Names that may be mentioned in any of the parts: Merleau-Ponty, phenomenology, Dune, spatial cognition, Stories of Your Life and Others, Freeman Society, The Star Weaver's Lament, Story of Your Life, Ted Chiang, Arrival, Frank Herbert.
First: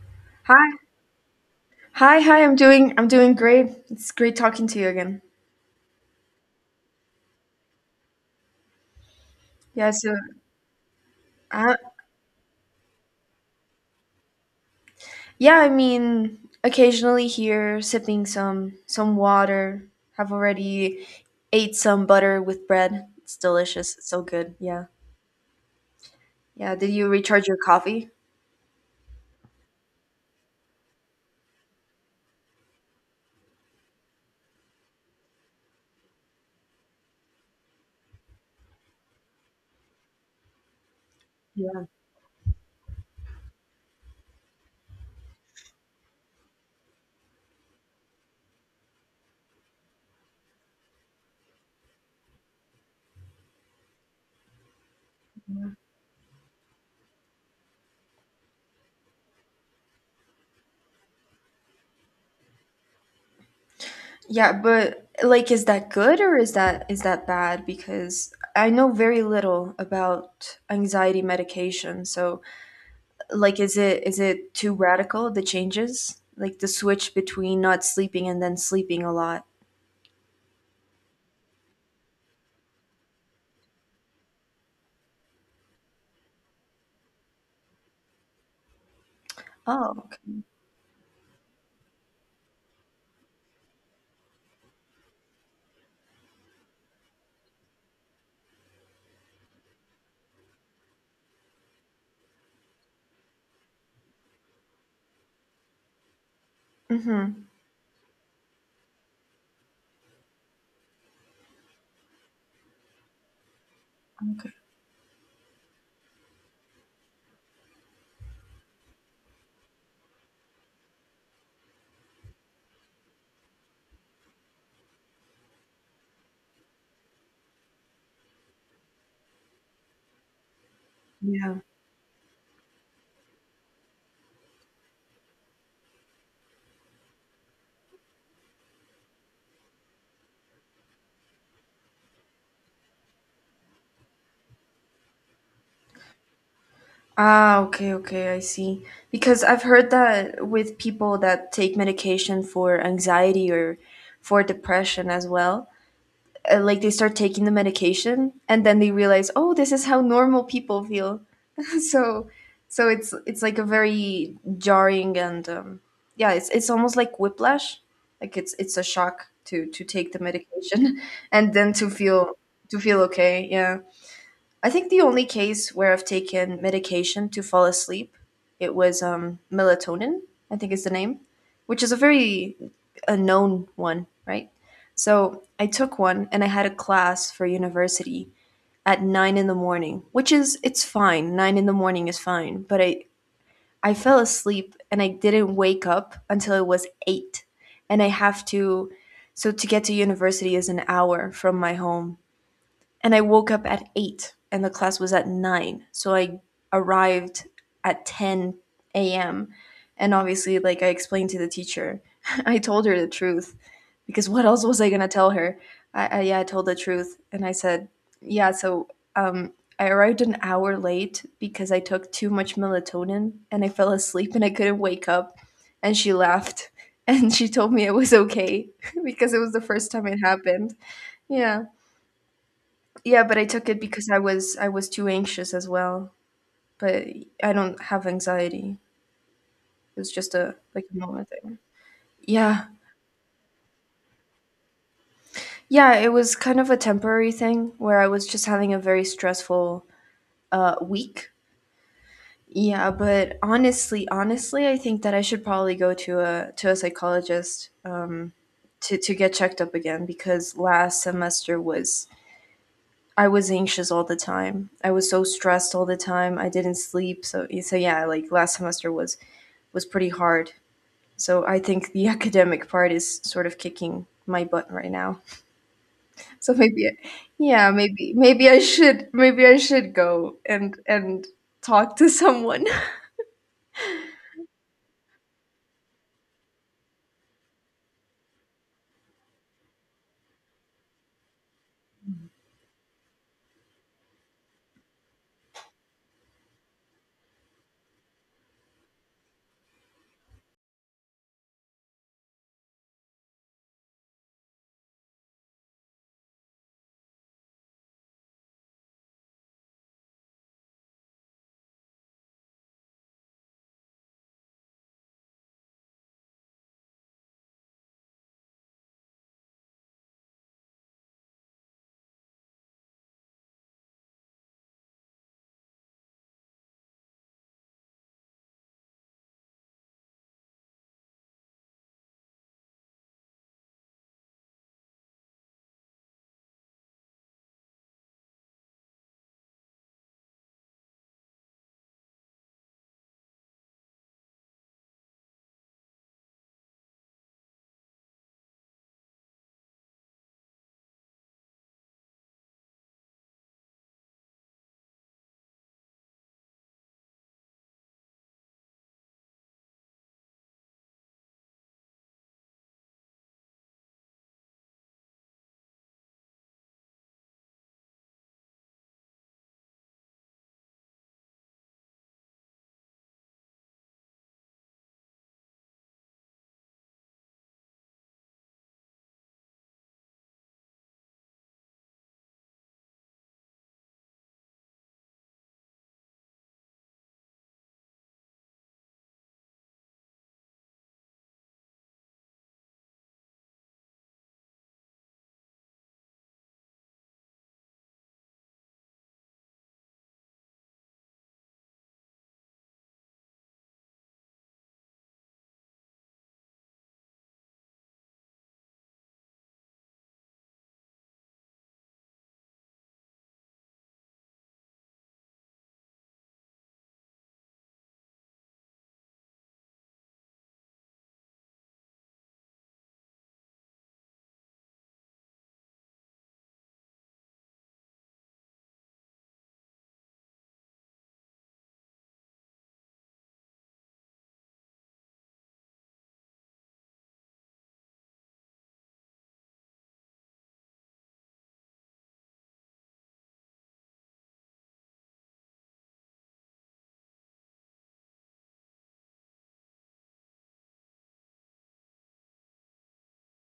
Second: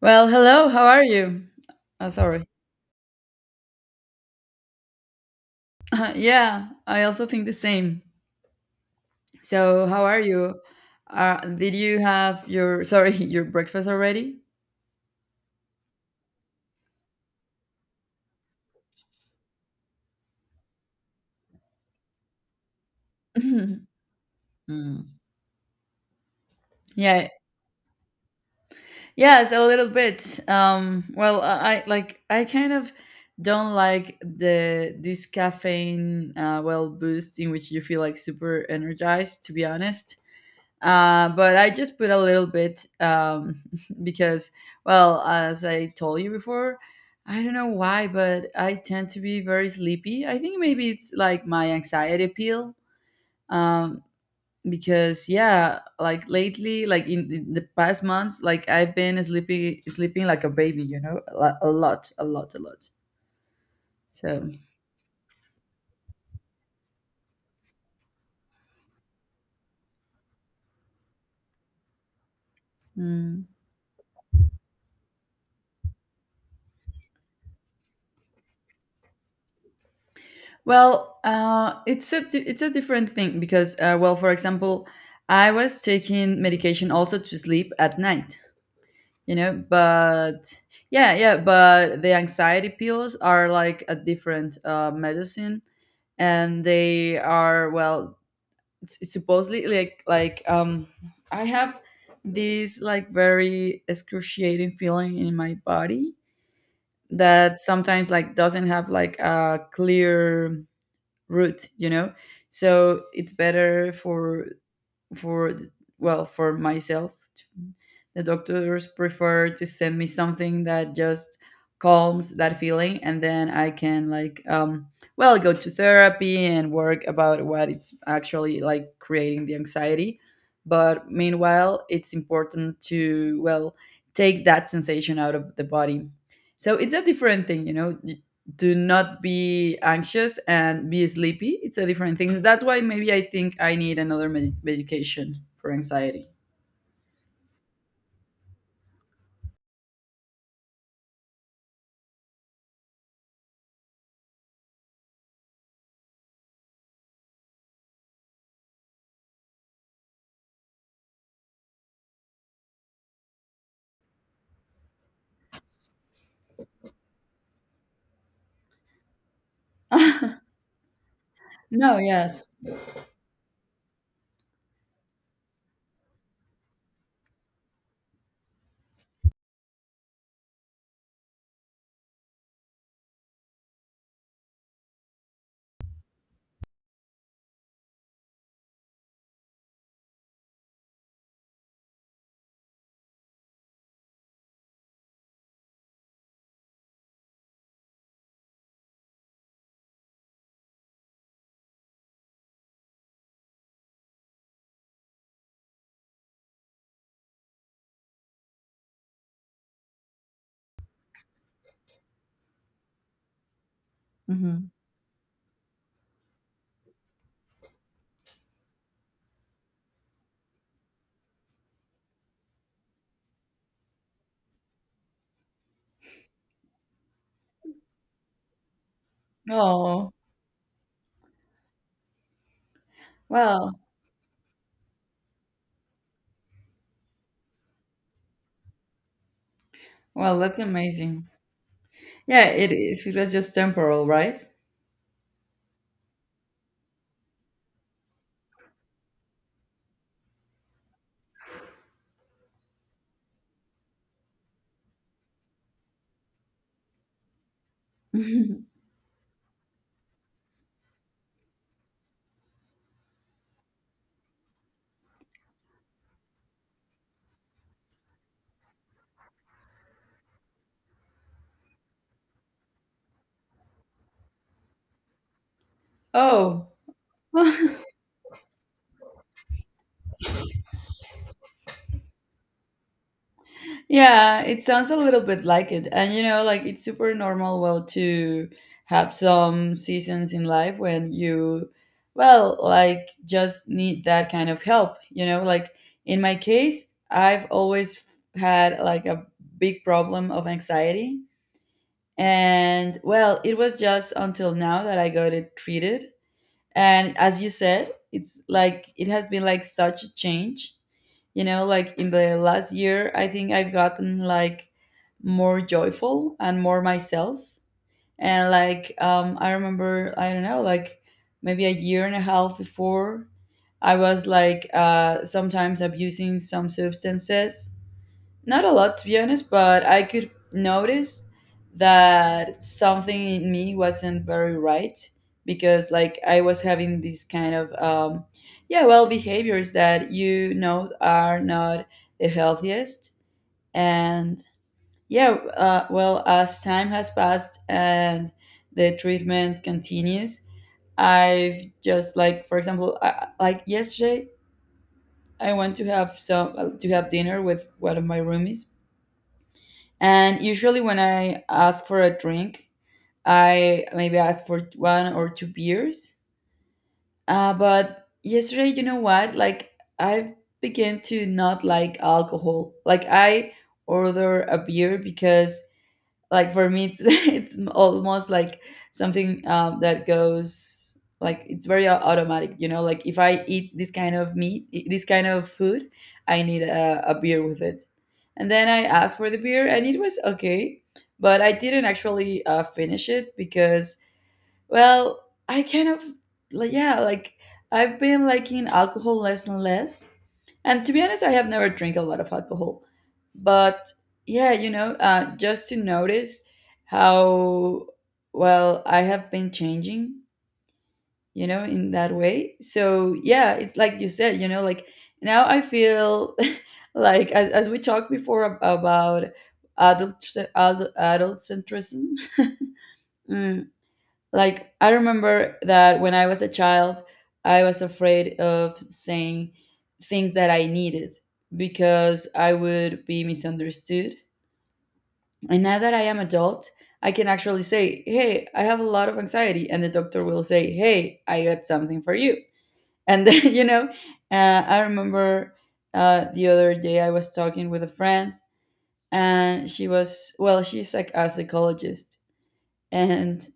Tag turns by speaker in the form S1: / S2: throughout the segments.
S1: Well, hello,
S2: Hi,
S1: how are you? Oh,
S2: hi, hi.
S1: sorry.
S2: I'm doing great. It's great talking to you again.
S1: Yeah, I also think the same. So,
S2: Yeah,
S1: how
S2: so
S1: are you?
S2: uh,
S1: Did you have your, sorry, your breakfast already?
S2: yeah, I mean, occasionally here sipping some water. Have already ate some butter with bread. It's delicious. It's so good. Yeah.
S1: Mm.
S2: Yeah, did you
S1: Yeah,
S2: recharge your coffee?
S1: yes, a little bit. Well, I kind of don't like the this caffeine, well, boost in which you feel like super energized. To be honest, but I
S2: Yeah.
S1: just put a little bit, because, well, as I told you before, I don't know why, but I tend to be very sleepy. I think maybe it's like my anxiety pill. Um, because yeah, like lately, like in the past months, like I've been sleeping like a baby. A lot, a lot, a lot. So.
S2: Yeah, but like is that good or is that bad, because I know very little about anxiety medication. So,
S1: Mm.
S2: like, is it too radical, the changes? Like the switch between not sleeping and then sleeping a lot.
S1: Well, it's a different thing because, well, for example, I was taking medication also to sleep at night, you know.
S2: Oh, okay.
S1: But Yeah, yeah, but the anxiety pills are like a different medicine, and they are, well, it's supposedly like, I have this like very excruciating feeling in my body
S2: Mm-hmm.
S1: that sometimes like doesn't have like a clear route, you know, so it's better for,
S2: Okay.
S1: for myself. The doctors prefer to send me something that just calms that feeling, and then I can like, well, go to therapy and work about what it's actually like creating the anxiety. But
S2: Yeah.
S1: meanwhile, it's important to, well, take that sensation out of the body. So it's a different thing. Do not be anxious and be sleepy. It's a different thing. That's why maybe I think I need another medication for anxiety.
S2: Ah, okay, okay, I see. Because I've heard that with people that take medication for anxiety or for depression as well, like they start taking the medication and then they realize, oh, this is how normal people feel. so so it's like a very jarring, and yeah, it's almost like whiplash. Like it's a shock to
S1: No.
S2: take the medication and then to feel
S1: Yes.
S2: to feel okay. Yeah. I think the only case where I've taken medication to fall asleep, it was melatonin, I think is the name, which is a very, a known one, right? So I took one and I had a class for university at nine in the morning, which is it's fine. Nine in the morning is fine, but I fell asleep and I didn't wake up until it was eight, and I have to. So to get to university is an hour from my home, and I woke up at eight, and the class was at nine. So I arrived at ten a.m. And obviously, like I explained to the teacher, I told her the truth, because what else
S1: Hmm.
S2: was I gonna tell her? I yeah, I told the truth, and I said, yeah. So um, I arrived an hour late because I took too much melatonin and I fell asleep and I couldn't wake up. And she laughed and she told me it was okay because it was the first time
S1: Oh,
S2: it happened. Yeah, yeah, but I took
S1: well.
S2: it because I was too anxious as well. But I don't have anxiety. It was just a
S1: That's
S2: like a
S1: amazing,
S2: moment thing.
S1: yeah.
S2: Yeah.
S1: If it was just temporal, right?
S2: Yeah, it was kind of a temporary thing where I was just having a very stressful week. Yeah, but honestly, honestly, I think that I should probably go to a psychologist, to get checked up again, because last semester was, I was anxious all the time. I was so stressed all the time. I didn't sleep. So yeah, like last semester was, pretty hard. So I think the academic part is sort of kicking my butt right now. So
S1: Oh.
S2: maybe, yeah, maybe I should go and talk to someone.
S1: Yeah, it sounds a little bit like it. And like it's super normal, well, to have some seasons in life when you, well, like, just need that kind of help. You know, like in my case, I've always had like a big problem of anxiety. And well, it was just until now that I got it treated, and as you said, it's like it has been like such a change, you know, like in the last year I think I've gotten like more joyful and more myself. And like, I remember, I don't know, like maybe a year and a half before, I was like, sometimes abusing some substances. Not a lot, to be honest, but I could notice that something in me wasn't very right because, like, I was having these kind of, yeah, well, behaviors that you know are not the healthiest. And yeah, well, as time has passed and the treatment continues, I've just like, for example, I, like yesterday, I went to have some to have dinner with one of my roomies. And usually when I ask for a drink, I maybe ask for one or two beers. But yesterday, you know what? Like, I began to not like alcohol. Like, I order a beer because, like, for me it's it's almost like something, that goes like, it's very automatic, you know, like if I eat this kind of this kind of food, I need a beer with it. And then I asked for the beer and it was okay, but I didn't actually finish it because, well, I kind of, like, yeah, like, I've been liking alcohol less and less. And to be honest, I have never drank a lot of alcohol. But yeah, you know, just to notice how, well, I have been changing, you know, in that way. So yeah, it's like you said, you know, like now I feel like, as we talked before about adult adult centrism. Mm, like I remember that when I was a child, I was afraid of saying things that I needed because I would be misunderstood. And now that I am adult, I can actually say, "Hey, I have a lot of anxiety," and the doctor will say, "Hey, I got something for you." And then, you know, I remember the other day I was talking with a friend, and she was, well, she's like a psychologist, and,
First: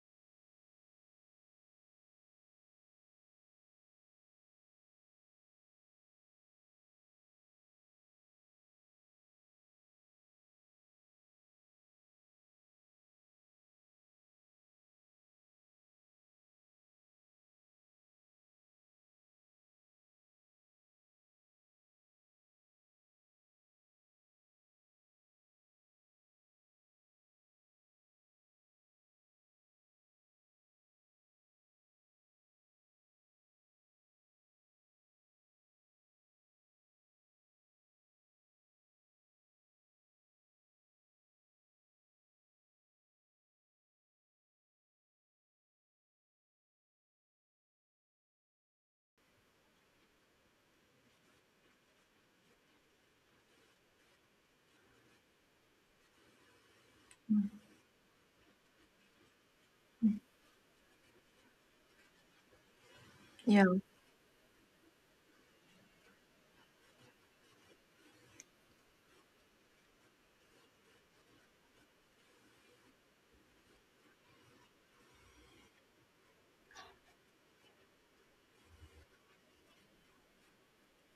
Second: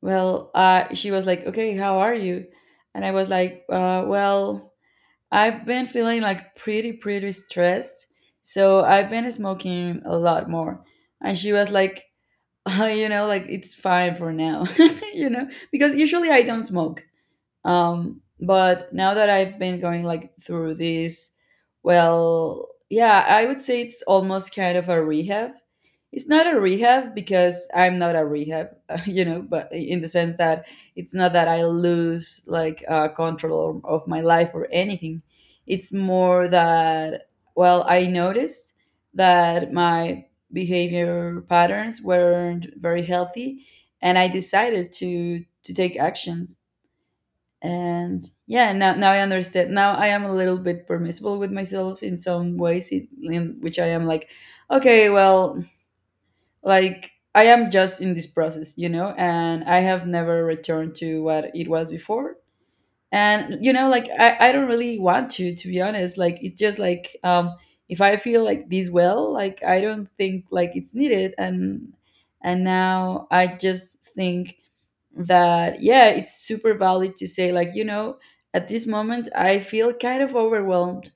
S1: well, she was like, "Okay, how are you?" And I was like, "Well, I've been feeling like pretty, pretty stressed, so I've been smoking a lot more." And she was like, you know, like it's fine for now, you know, because usually I don't smoke. But now that I've been going like through this, well, yeah, I would say it's almost kind of a rehab. It's not a rehab because I'm not a rehab, you know, but in the sense that it's not that I lose like control of my life or anything. It's more that, well, I noticed that my behavior patterns weren't very healthy, and I decided to take actions. And yeah, now I understand. Now I am a little bit permissible with myself in some ways, in which I am like, okay, well, like I am just in this process, you know, and I have never returned to what it was before.
S2: Yeah.
S1: And you know, like I don't really want to be honest, like it's just like, if I feel like this, well, like I don't think like it's needed. And now I just think that, yeah, it's super valid to say, like, you know, at this moment I feel kind of overwhelmed,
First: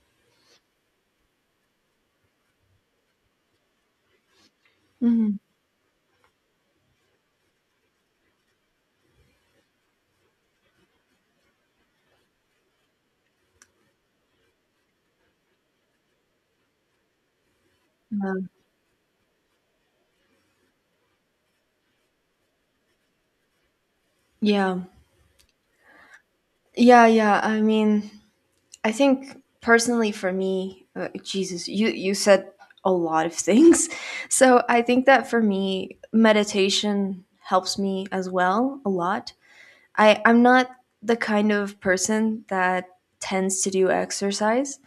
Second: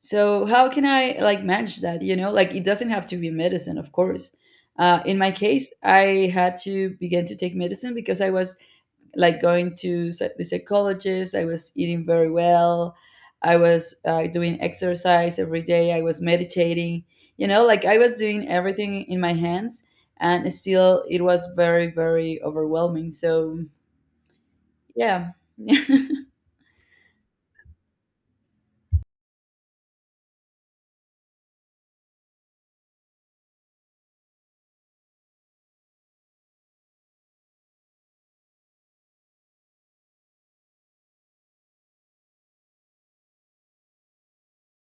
S1: so how can I, like, manage that? You know, like it doesn't have to be medicine, of course. In my
S2: Mhm.
S1: case, I had to begin to take medicine because I was like going to the psychologist, I was eating very well, I was doing exercise every day, I was meditating, you know, like I was doing everything in my hands, and still it was very, very overwhelming. So
S2: Yeah.
S1: yeah.
S2: Yeah, yeah. I mean, I think personally for me, Jesus, you said a lot of things. So, I think that for me, meditation helps me as well a lot. I'm not the kind of person that tends to do exercise,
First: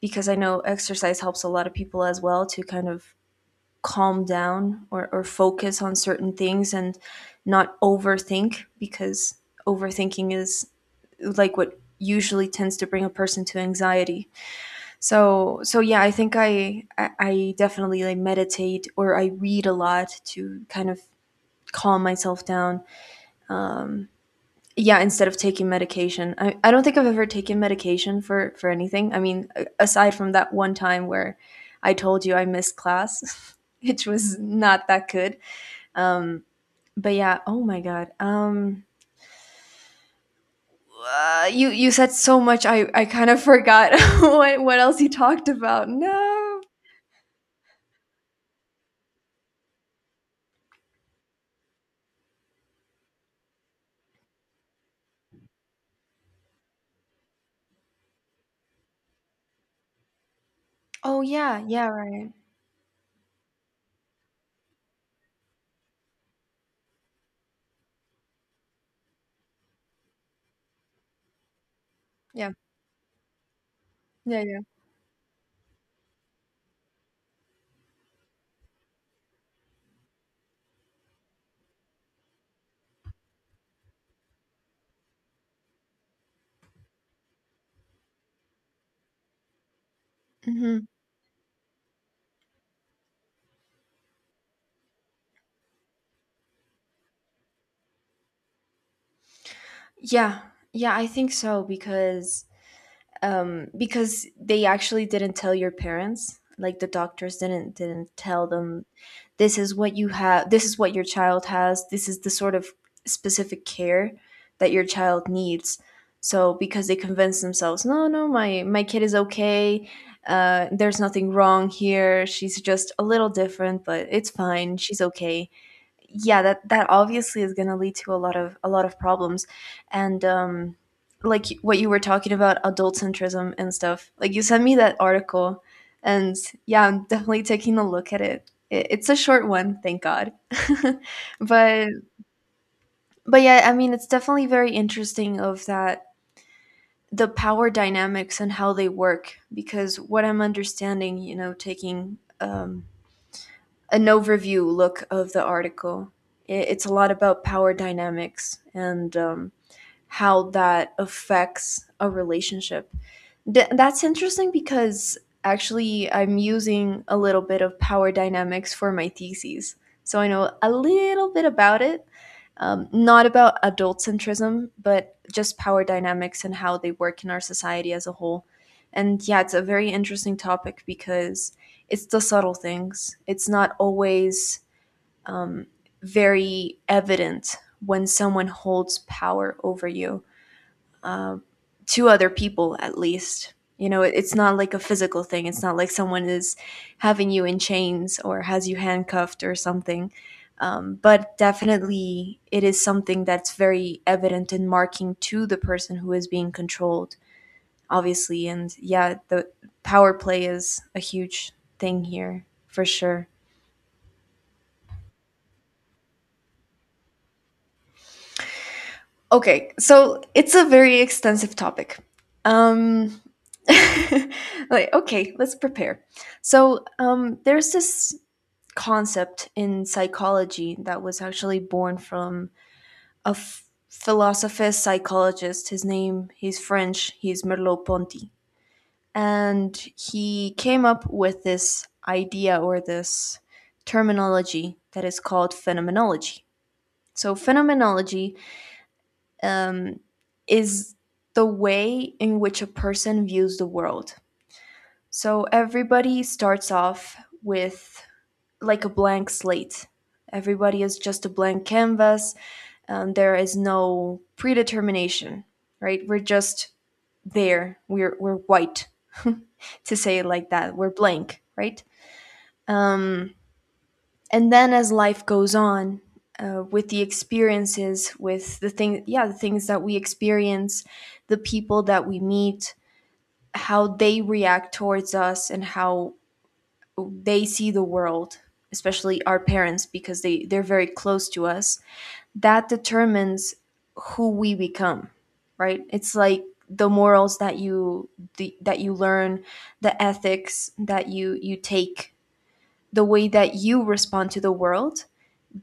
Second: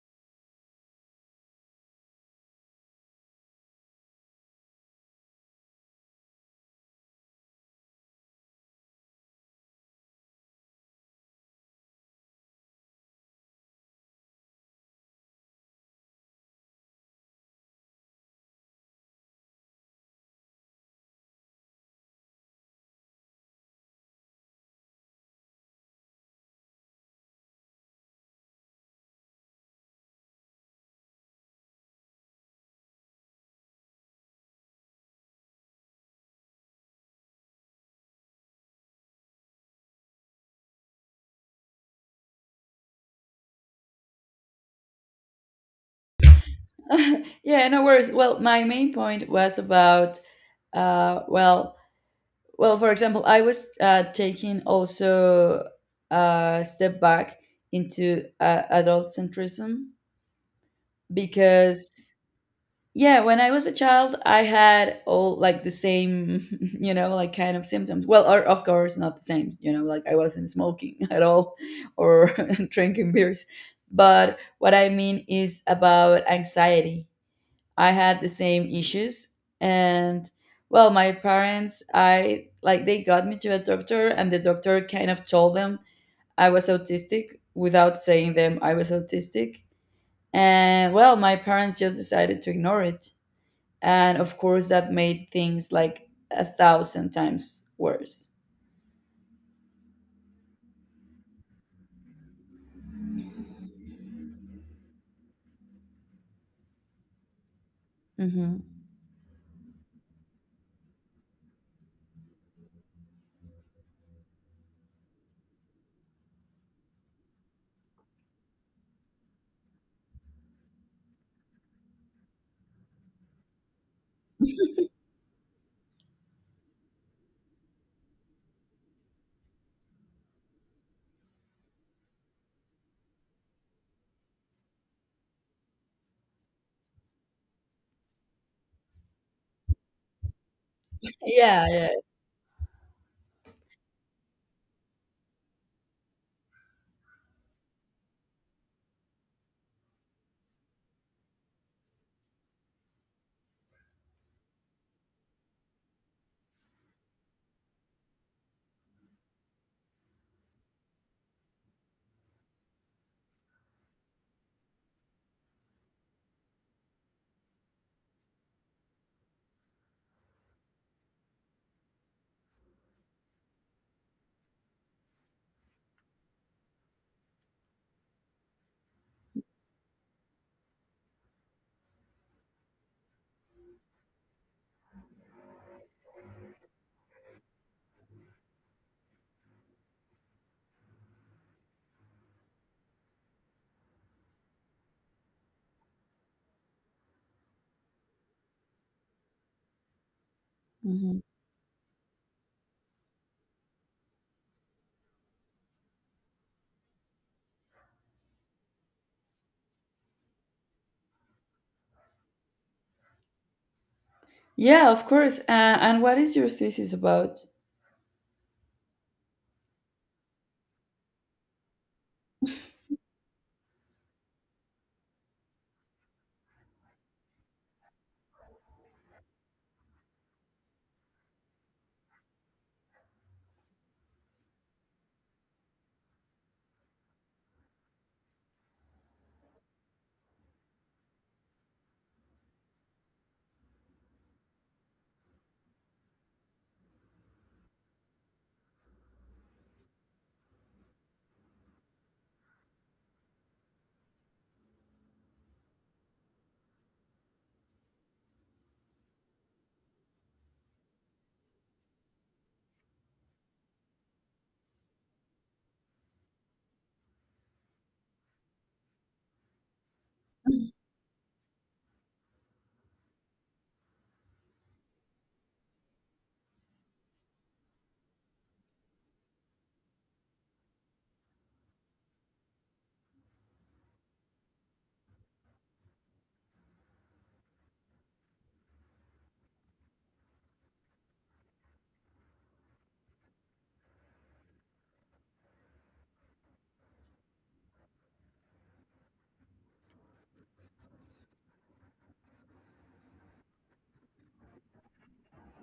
S2: because I know exercise helps a lot of people as well to kind of calm down, or focus on certain things, and not overthink, because overthinking is like what usually tends to bring a person to anxiety. So yeah, I think I definitely like meditate, or I read a lot to kind of calm myself down. Um, yeah, instead of taking medication, I don't think I've ever taken medication for anything. I mean, aside from that one time where I told you I missed class, which was not that good. Um, but yeah, oh my god. You said so much. I kind of forgot what else you talked about. No.
S1: Yeah, no worries. Well, my main point was about, well, well, for example, I was taking also a step back into, adult centrism
S2: Oh yeah, yeah,
S1: because
S2: right.
S1: yeah, when I was a child, I had all like the same, you know, like kind of symptoms. Well, or of course not the same, you know, like I wasn't smoking at all, or
S2: Yeah,
S1: drinking beers. But
S2: yeah, yeah.
S1: what I mean is about anxiety, I had the same issues. And well, my parents, I like they got me to a doctor, and the doctor kind of told them I was autistic without saying them I was autistic.
S2: Hmm.
S1: And well, my parents just decided to ignore it. And of course, that made things like a thousand times worse.
S2: Yeah, yeah. I think so, because they actually didn't tell your parents. Like, the doctors didn't tell
S1: Hmm.
S2: them, this is what you have, this is what your child has, this is the sort of specific care that your child needs. So because they convince themselves, no, no, my kid is okay. There's nothing wrong here, she's just a little different, but it's fine, she's okay. Yeah, that obviously is going to lead to a lot of, problems. And like what you were talking about, adult centrism and stuff, like you sent me that article, and yeah, I'm definitely taking a look at it. It's a short one, thank god.
S1: Yeah,
S2: but
S1: yeah.
S2: but yeah, I mean, it's definitely very interesting, of that, the power dynamics and how they work, because what I'm understanding, taking an overview look of the article. It's a lot about power dynamics and how that affects a relationship. That's interesting because actually I'm using a little bit of power dynamics for my thesis. So I know a little bit about it, not about adult centrism, but just power dynamics and how they work in our society as a whole. And yeah, it's a very interesting topic because it's the subtle things. It's not always um, very evident when someone holds power over you, uh, to other people at least, it's not like a physical thing. It's not like someone is having you in chains or has you handcuffed or something.
S1: Hmm.
S2: But definitely it is something that's very evident, in marking, to the person who is being controlled, obviously. And yeah, the power play is a huge thing here for sure.
S1: Yeah, of course. And what is your thesis about?
S2: Okay, so it's a very extensive topic. Um, like, okay, let's prepare. So, there's this concept in psychology that was actually born from a philosopher psychologist. His name, he's French, he's Merleau-Ponty, and he came up with this idea, or this terminology, that is called phenomenology. So, phenomenology um, is the way in which a person views the world. So everybody starts off with like a blank slate. Everybody is just a blank canvas, and there is no predetermination, right? We're just there. We're white, to say it like that. We're blank, right? Um, and then as life goes on, with the experiences, with the things that we experience, the people that we meet, how they react towards us, and how they see the world, especially our parents, because they're very close to us, that determines who we become, right? It's like the morals that you learn, the ethics that you take, the way that you respond to the world,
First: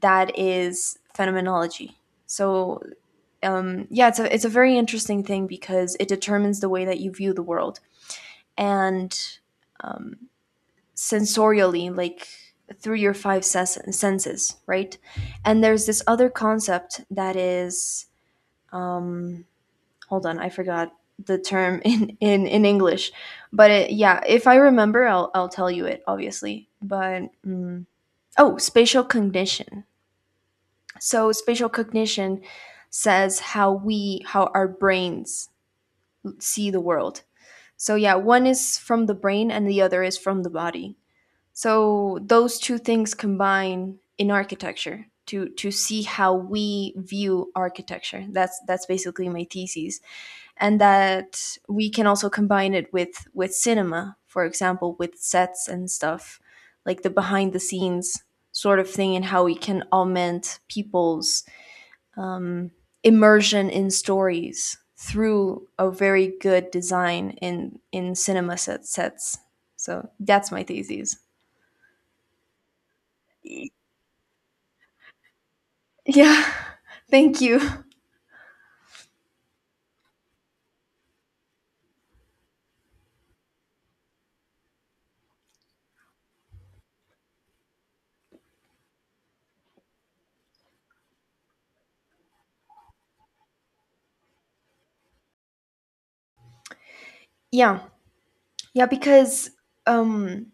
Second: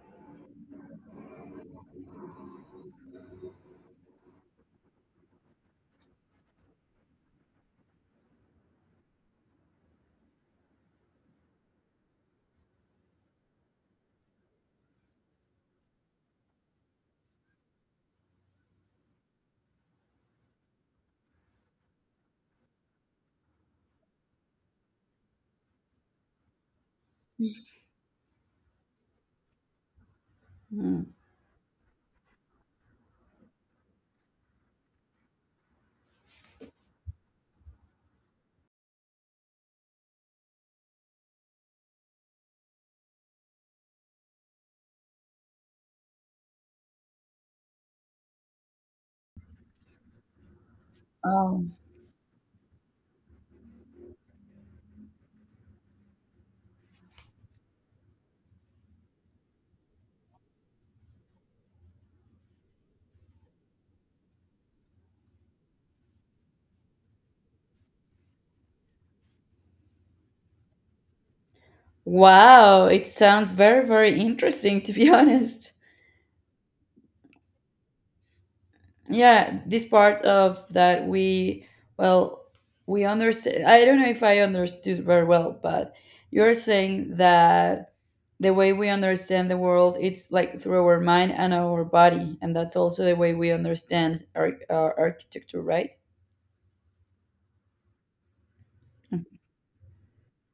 S2: that is phenomenology. So, yeah, it's a very interesting thing, because it determines the way that you view the world, and um, sensorially, like through your five senses, right? And there's this other concept that is, um, hold on, I forgot the term in English, but yeah, if I remember, I'll tell you it obviously. Oh, spatial cognition.
S1: Mhm.
S2: So spatial cognition says how our brains see the world. So yeah, one is from the brain and the other is from the body. So those two things combine in architecture to see how we view architecture. That's basically my thesis, and that
S1: Oh.
S2: we can also combine it with cinema, for example, with sets and stuff, like the behind the scenes sort of thing, and how we can augment people's um, immersion in stories through a very good design in cinema, sets. So that's my thesis.
S1: Wow, it sounds very, very interesting to be honest.
S2: Yeah. Thank you.
S1: Yeah, this part of that we, well, we understand. I don't know if I understood very well, but you're saying that the way we understand the world, it's like through our mind and our body, and that's also the way we understand our architecture, right?
S2: Yeah, yeah, because um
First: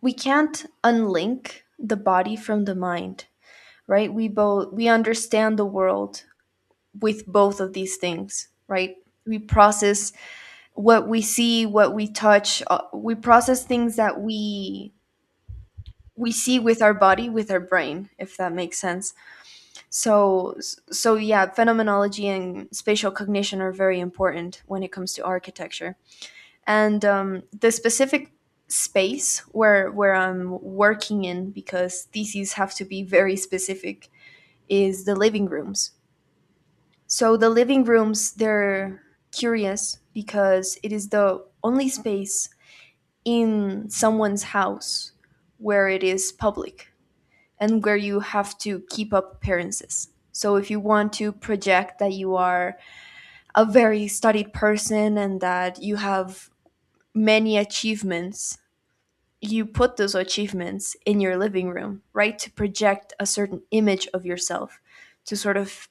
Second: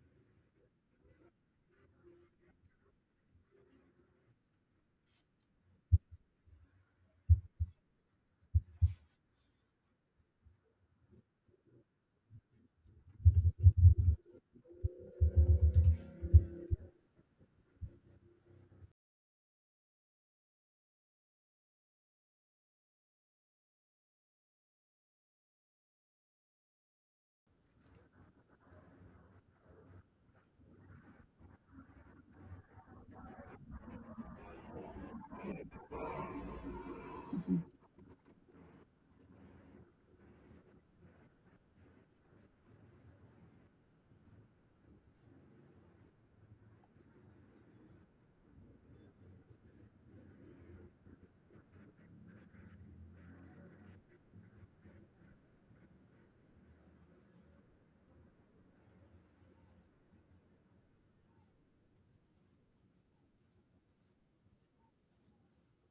S2: we can't unlink the body from the mind, right? We understand the world with both of these things, right? We process what we see, what we touch, we process things that we see with our body, with our brain, if that makes sense. So so yeah, phenomenology and spatial cognition are very important when it comes to architecture. And the specific space where I'm working in, because theses have to be very specific, is the living rooms. So the living rooms, they're curious because it is the only space in someone's house where it is public and where you have to keep up appearances. So if you want to project that you are a very studied person and that you have many achievements, you put those achievements in your living room, right? To project a certain image of yourself, to sort of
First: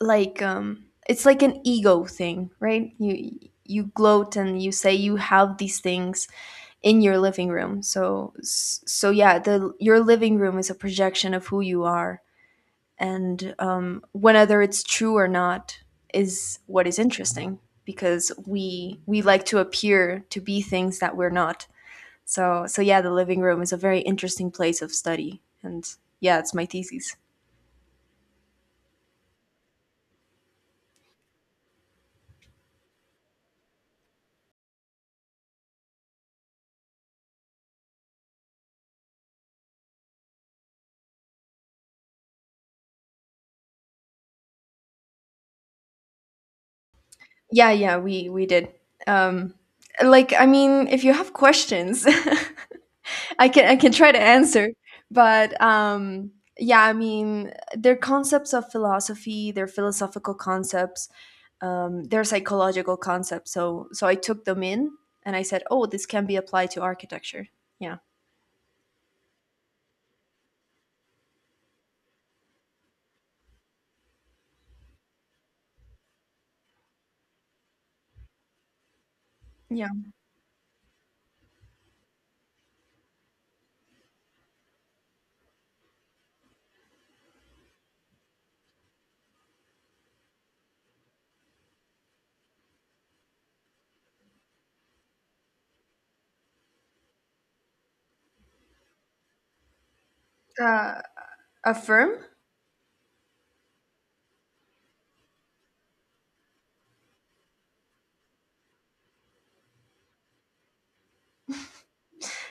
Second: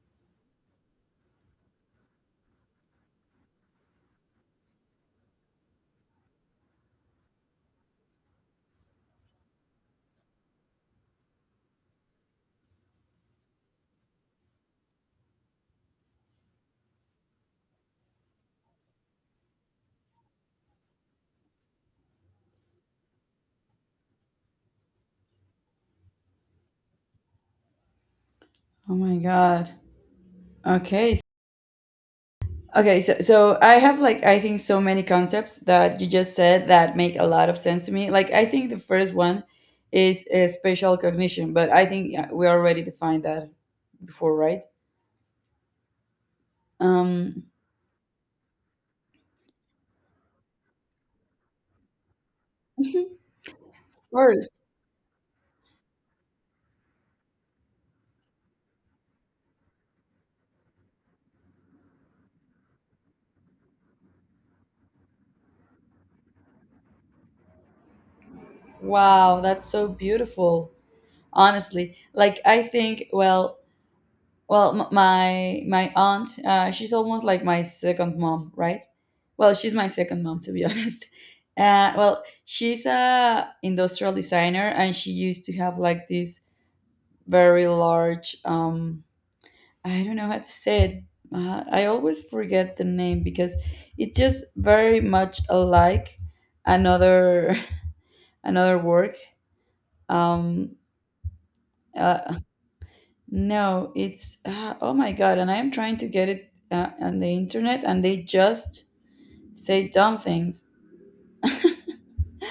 S2: like it's like an ego thing, right? You gloat and you say you have these things in your living room. So yeah, the your living room is a projection of who you are. And, whether it's true or not is what is interesting, because we like to appear to be things that we're not. So yeah, the living room is a very interesting place of study. And yeah, it's my thesis.
S1: Oh my God. Okay, okay, so so I have like, I think, so many concepts that you just said that make a lot of sense to me. Like, I think the first one is spatial cognition, but I think, yeah, we already defined that before, right? Um,
S2: Yeah, yeah, we did. Um, like, I mean, if you have questions, I can try to
S1: first,
S2: answer. But yeah, I mean, they're concepts of philosophy, they're philosophical concepts, they're psychological concepts. So I took them in and I said, oh, this can be applied to architecture. Yeah,
S1: wow, that's so beautiful. Honestly, like I think, well, well, my my aunt, she's almost like my second mom, right? Well, she's
S2: yeah.
S1: my second mom to be honest. Well, she's a industrial designer, and she used to have like this very large. I don't know how to say it. I always forget the name because it's just very much alike another another work. Um,
S2: Uh, a firm.
S1: uh, No, it's oh my god, and I am trying to get it on the internet, and they just say dumb things.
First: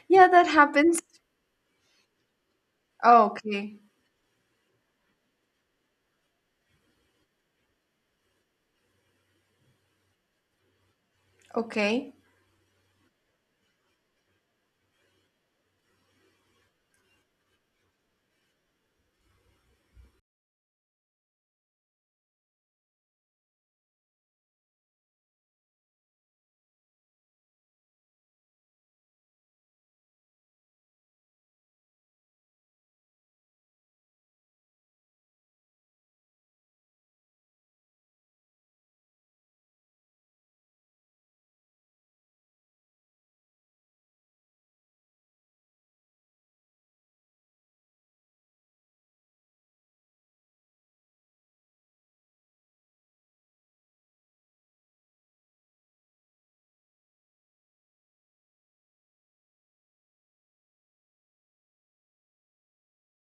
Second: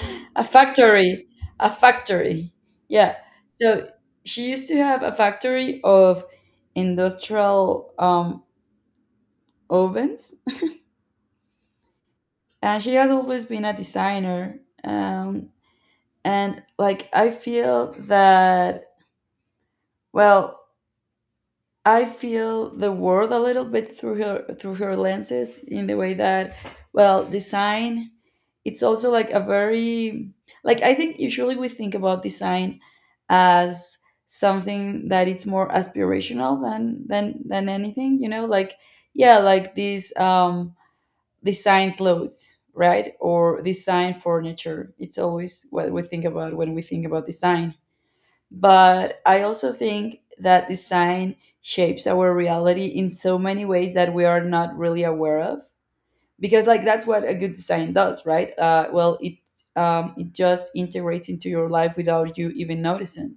S2: Yeah,
S1: A
S2: that happens.
S1: factory, a factory, yeah.
S2: Oh, okay,
S1: So she used to have a factory of industrial, ovens,
S2: okay.
S1: and she has always been a designer. Um, and like I feel that, well, I feel the world a little bit through her lenses, in the way that, well, design, it's also like a very, like I think usually we think about design as something that it's more aspirational than anything, you know, like yeah, like these design clothes, right? Or design furniture. It's always what we think about when we think about design. But I also think that design shapes our reality in so many ways that we are not really aware of, because like that's what a good design does, right? Well, it just integrates into your life without you even noticing.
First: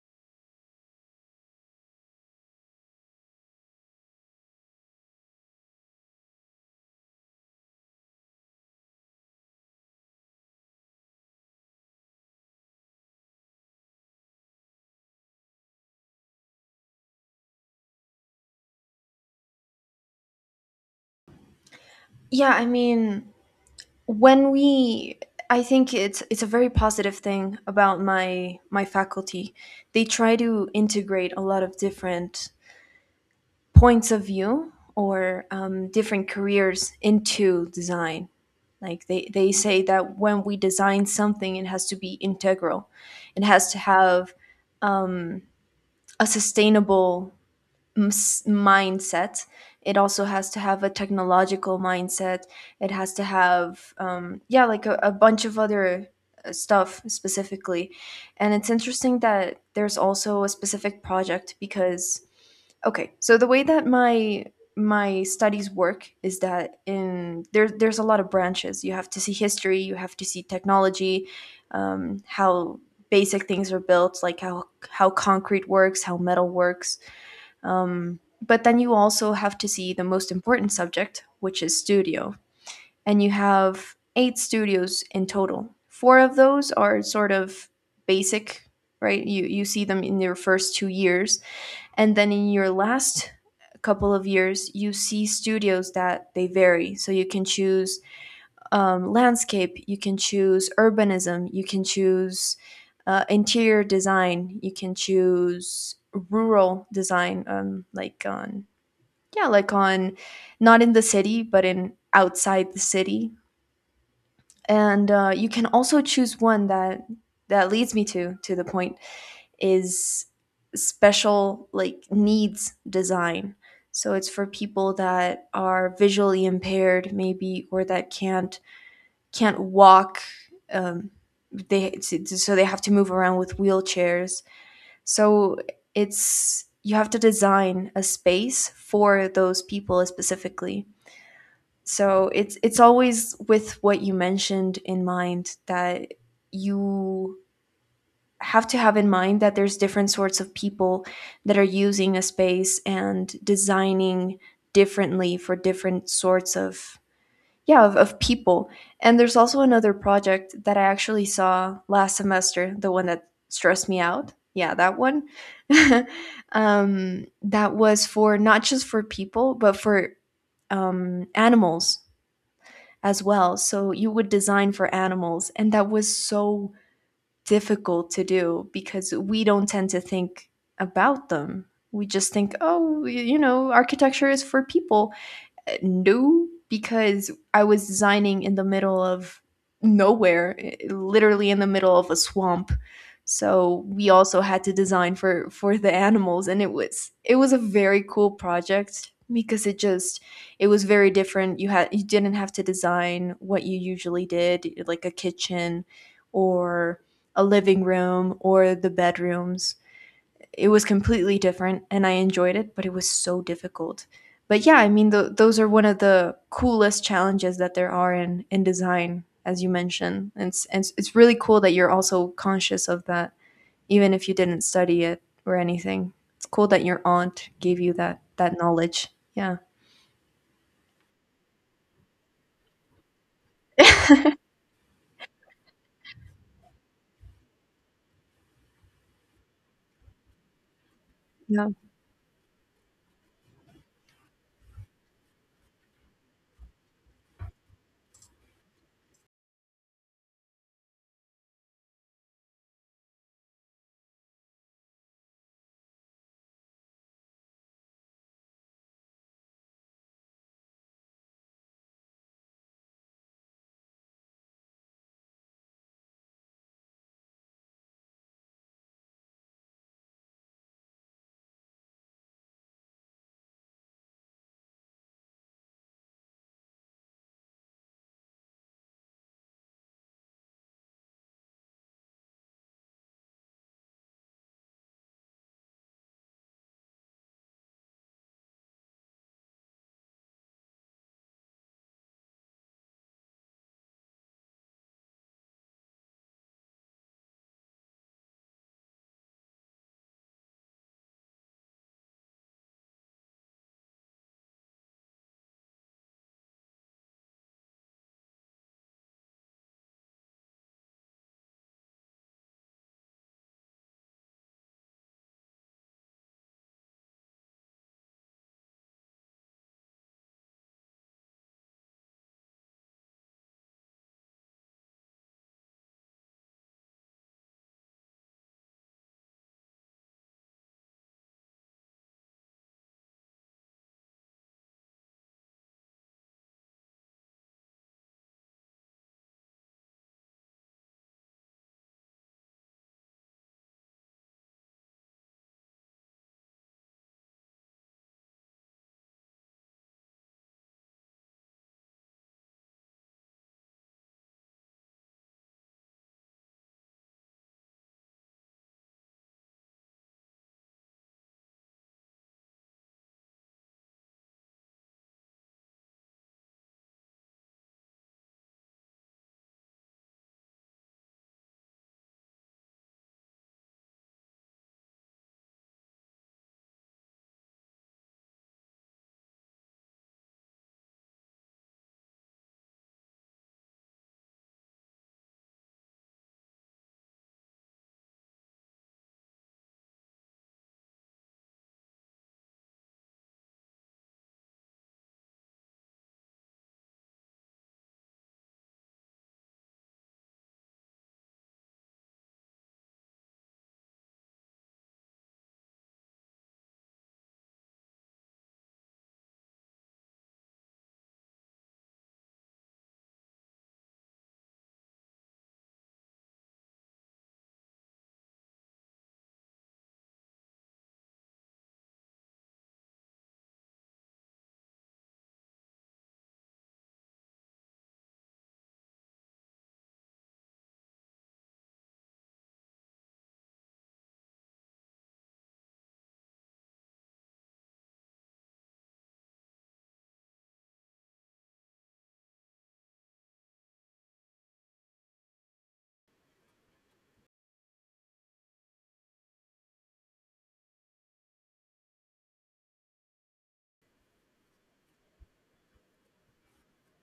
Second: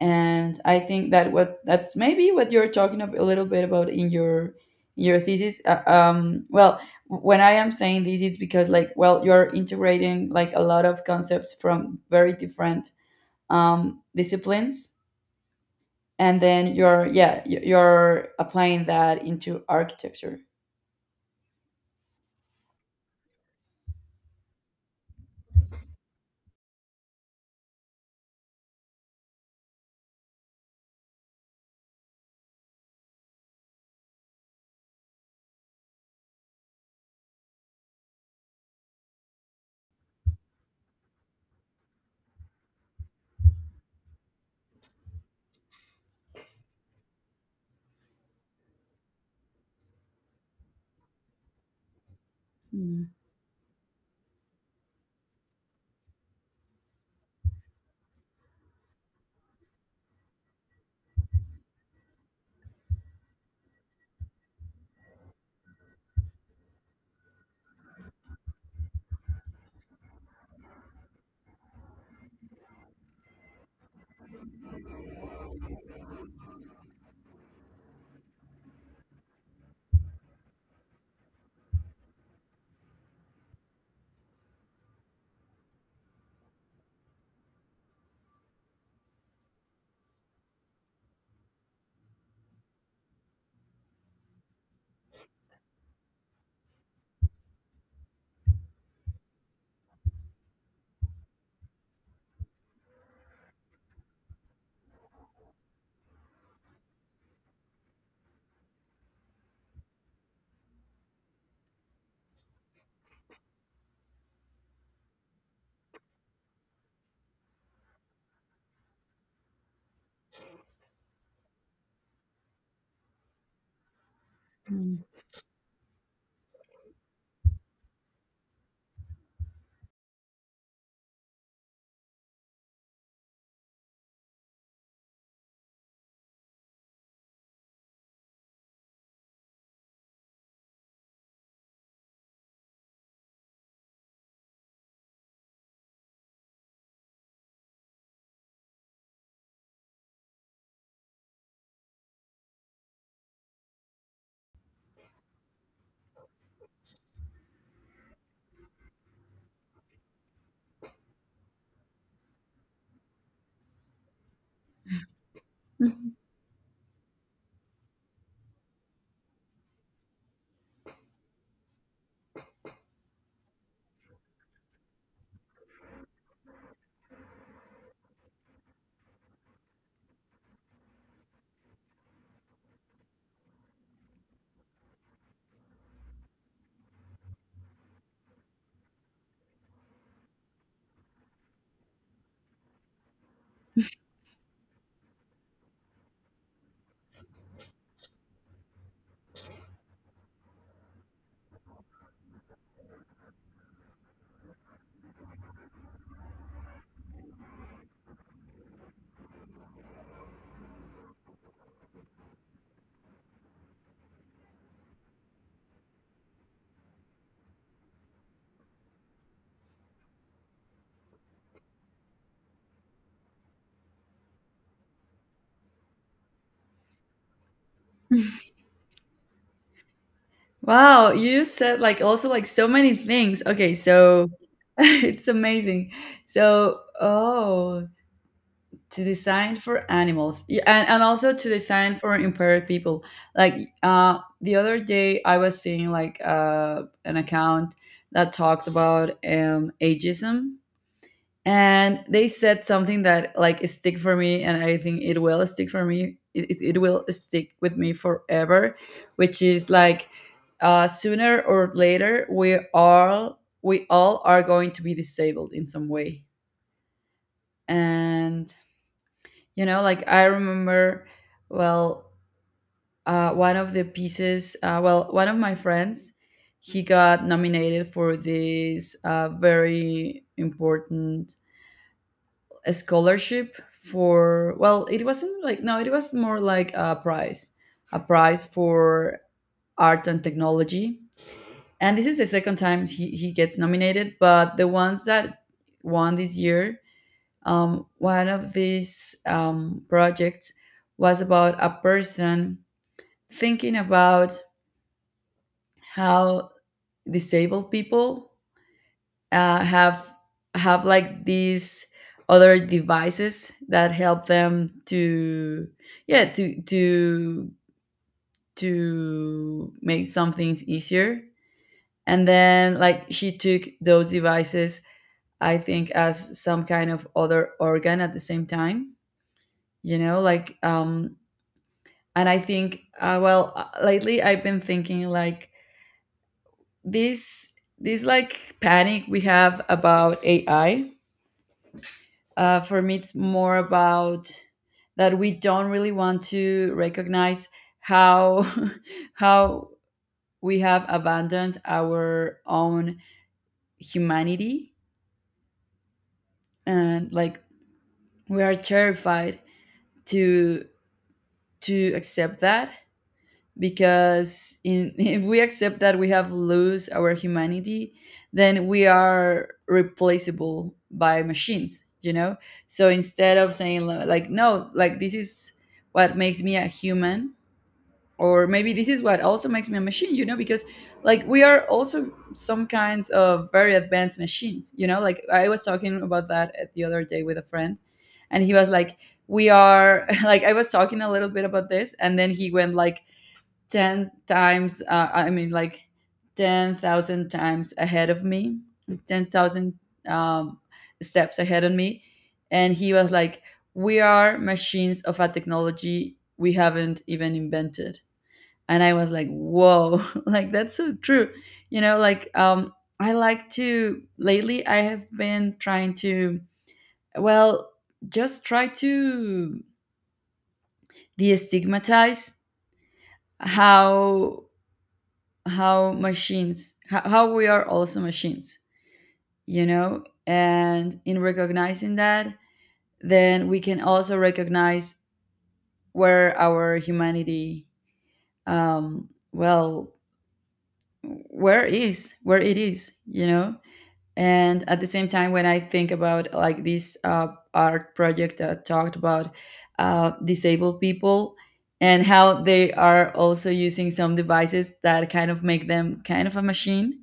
S1: And I think that what that's maybe what you're talking a little bit about in your thesis. Well, when I am saying this, it's because like, well, you're integrating like a lot of concepts from very different disciplines, and then you're, yeah, you're applying that into architecture.
S2: Yeah, I mean. When we I think it's a very positive thing about my faculty. They try to integrate a lot of different points of view, or different careers, into design. Like they say that when we design something, it has to be integral. It has to have um, a sustainable mindset. It also has to have a technological mindset. It
S1: Mhm.
S2: has to have yeah, like a bunch of other stuff specifically. And it's interesting that there's also a specific project, because okay, so the way that my studies work is that there's a lot of branches. You have to see history, you have to see technology, how basic things are built, like how concrete works, how metal works. But then you also have to see the most important subject, which is studio. And you have 8 studios in total. Four of those are sort of basic, right? You see them in your first 2 years. And then in your last couple of years, you see studios that they vary. So you can choose landscape, you can choose urbanism, you can choose interior design, you can choose rural design, like on yeah like on not in the city but in outside the city. And you can also choose one that— leads me to the point— is special like needs design. So it's for people that are visually impaired maybe, or that can't walk. um, they, so they have to move around with wheelchairs. So it's— you have to design a space for those people specifically. So it's always with what you mentioned in mind, that you have to have in mind that there's different sorts of people that are using a space, and designing differently for different sorts of— yeah, of people. And there's also another project that I actually saw last semester, the one that stressed me out, yeah, that one. That was for not just for people but for animals as well. So you would design for animals, and that was so difficult to do because we don't tend to think about them. We just think, oh, you know, architecture is for people. No, because I was designing in the middle of nowhere, literally in the middle of a swamp. So we also had to design for the animals, and it was a very cool project because it just— it was very different. You had— you didn't have to design what you usually did, like a kitchen, or a living room, or the bedrooms. It was completely different and I enjoyed it, but it was so difficult. But yeah, I mean, those are one of the coolest challenges that there are in design, as you mentioned. And it's really cool that you're also conscious of that, even if you didn't study it or anything. It's cool that your aunt gave you that knowledge. Yeah.
S1: Wow, you said like also like so many things. Okay, so it's amazing. So, oh, to design for animals. Yeah, and, also to
S2: Yeah.
S1: design for impaired people. Like the other day I was seeing like an account that talked about ageism, and they said something that like stick for me, and I think it will stick for me. It will stick with me forever. Which is like, sooner or later, we all are going to be disabled in some way. And you know, like I remember, well, one of the pieces, well, one of my friends, he got nominated for this very important, a scholarship for, well, it wasn't like, no, it was more like a prize for art and technology. And this is the second time he gets nominated. But the ones that won this year, one of these projects was about a person thinking about how disabled people uh, have have like these other devices that help them to, yeah, to make some things easier. And then, like, she took those devices, I think, as some kind of other organ at the same time, you know, like and I think, well, lately I've been thinking like this this, like, panic we have about AI. For me, it's more about that we don't really want to recognize how how we have abandoned our own humanity. And like, we are terrified to to accept that, because in, if we accept that we have lose our humanity, then we are replaceable by machines, you know. So instead of saying, like, no, like, this is what makes me a human, or maybe this is what also makes me a machine, you know, because like we are also some kinds of very advanced machines, you know. Like I was talking about that at the other day with a friend, and he was like, we are, like I was talking a little bit about this, and then he went like 10 times, I mean, like 10,000 times ahead of me. 10,000 um, steps ahead of me. And he was like, we are machines of a technology we haven't even invented. And I was like, whoa, like that's so true, you know. Like I like to, lately I have been trying to, well, just try to destigmatize how how we are also machines, you know. And in recognizing that, then we can also recognize where our humanity, um well where it is, you know. And at the same time, when I think about like this art project that talked about disabled people, and how they are also using some devices that kind of make them kind of a machine.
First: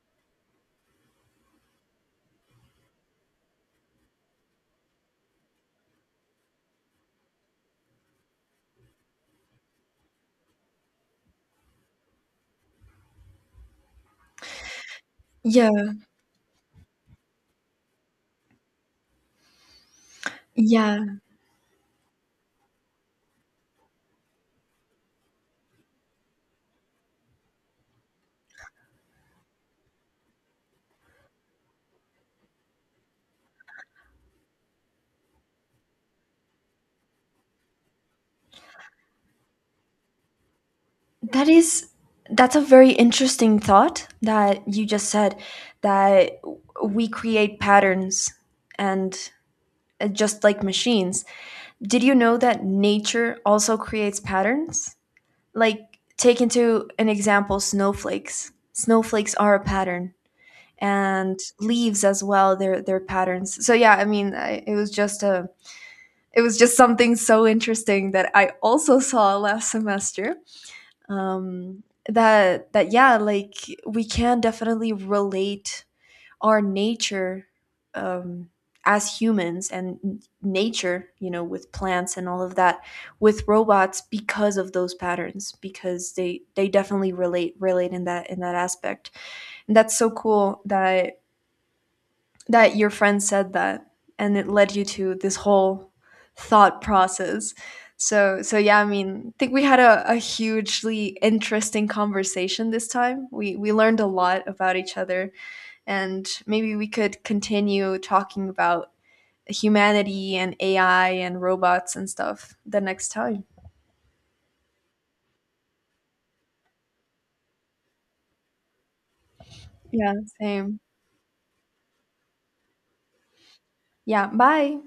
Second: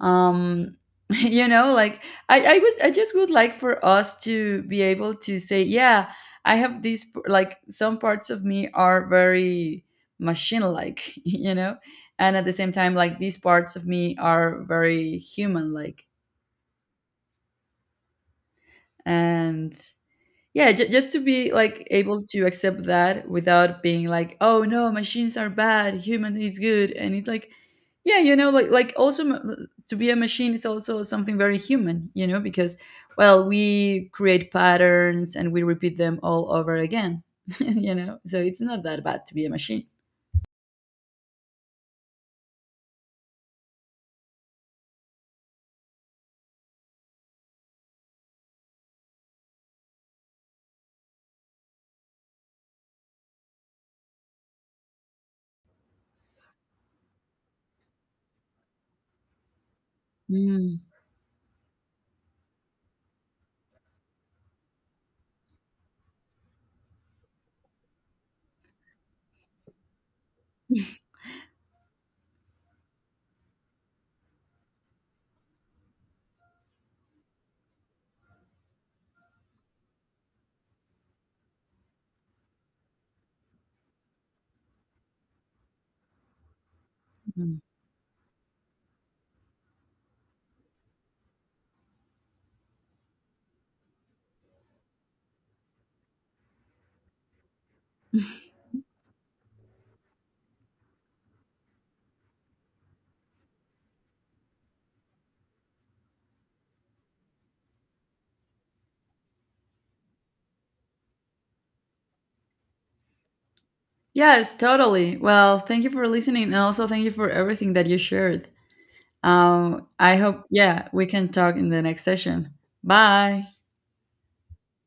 S1: um you know, like I just would like for us to be able to say, yeah, I have these like, some parts of me are very machine like, you know. And at the same time, like, these parts of me are very
S2: Yeah.
S1: human like. And yeah, just
S2: Yeah.
S1: to be like able to accept that without being like, oh no, machines are bad, human is good. And it's like, yeah, you know, like, also, to be a machine is also something very human, you know, because well, we create patterns and we repeat them all over again, you know, so it's not that bad to be a machine.
S2: That is, that's a very interesting thought that you just said, that we create patterns and just like machines. Did you know that nature also creates patterns? Like, take into an example snowflakes. Snowflakes are a pattern,
S1: Mm,
S2: and leaves as well. They're patterns. So yeah, I mean, it was just something so interesting that I also saw last semester. Um, that that yeah, like we can definitely relate our nature um, as humans and nature, you know, with plants and all of that, with robots, because of those patterns, because they definitely relate
S1: mm.
S2: relate in that aspect. And that's so cool that your friend said that, and it led you to this whole thought process. So yeah, I mean, I think we had a hugely interesting conversation this time. We learned a lot about each other, and maybe we could continue talking about humanity and AI and robots and stuff the next time.
S1: Yes, totally. Well, thank you for listening, and also thank you for everything that you shared.
S2: Yeah,
S1: I hope,
S2: same.
S1: yeah, we can talk in the next session. Bye.
S2: Yeah, bye.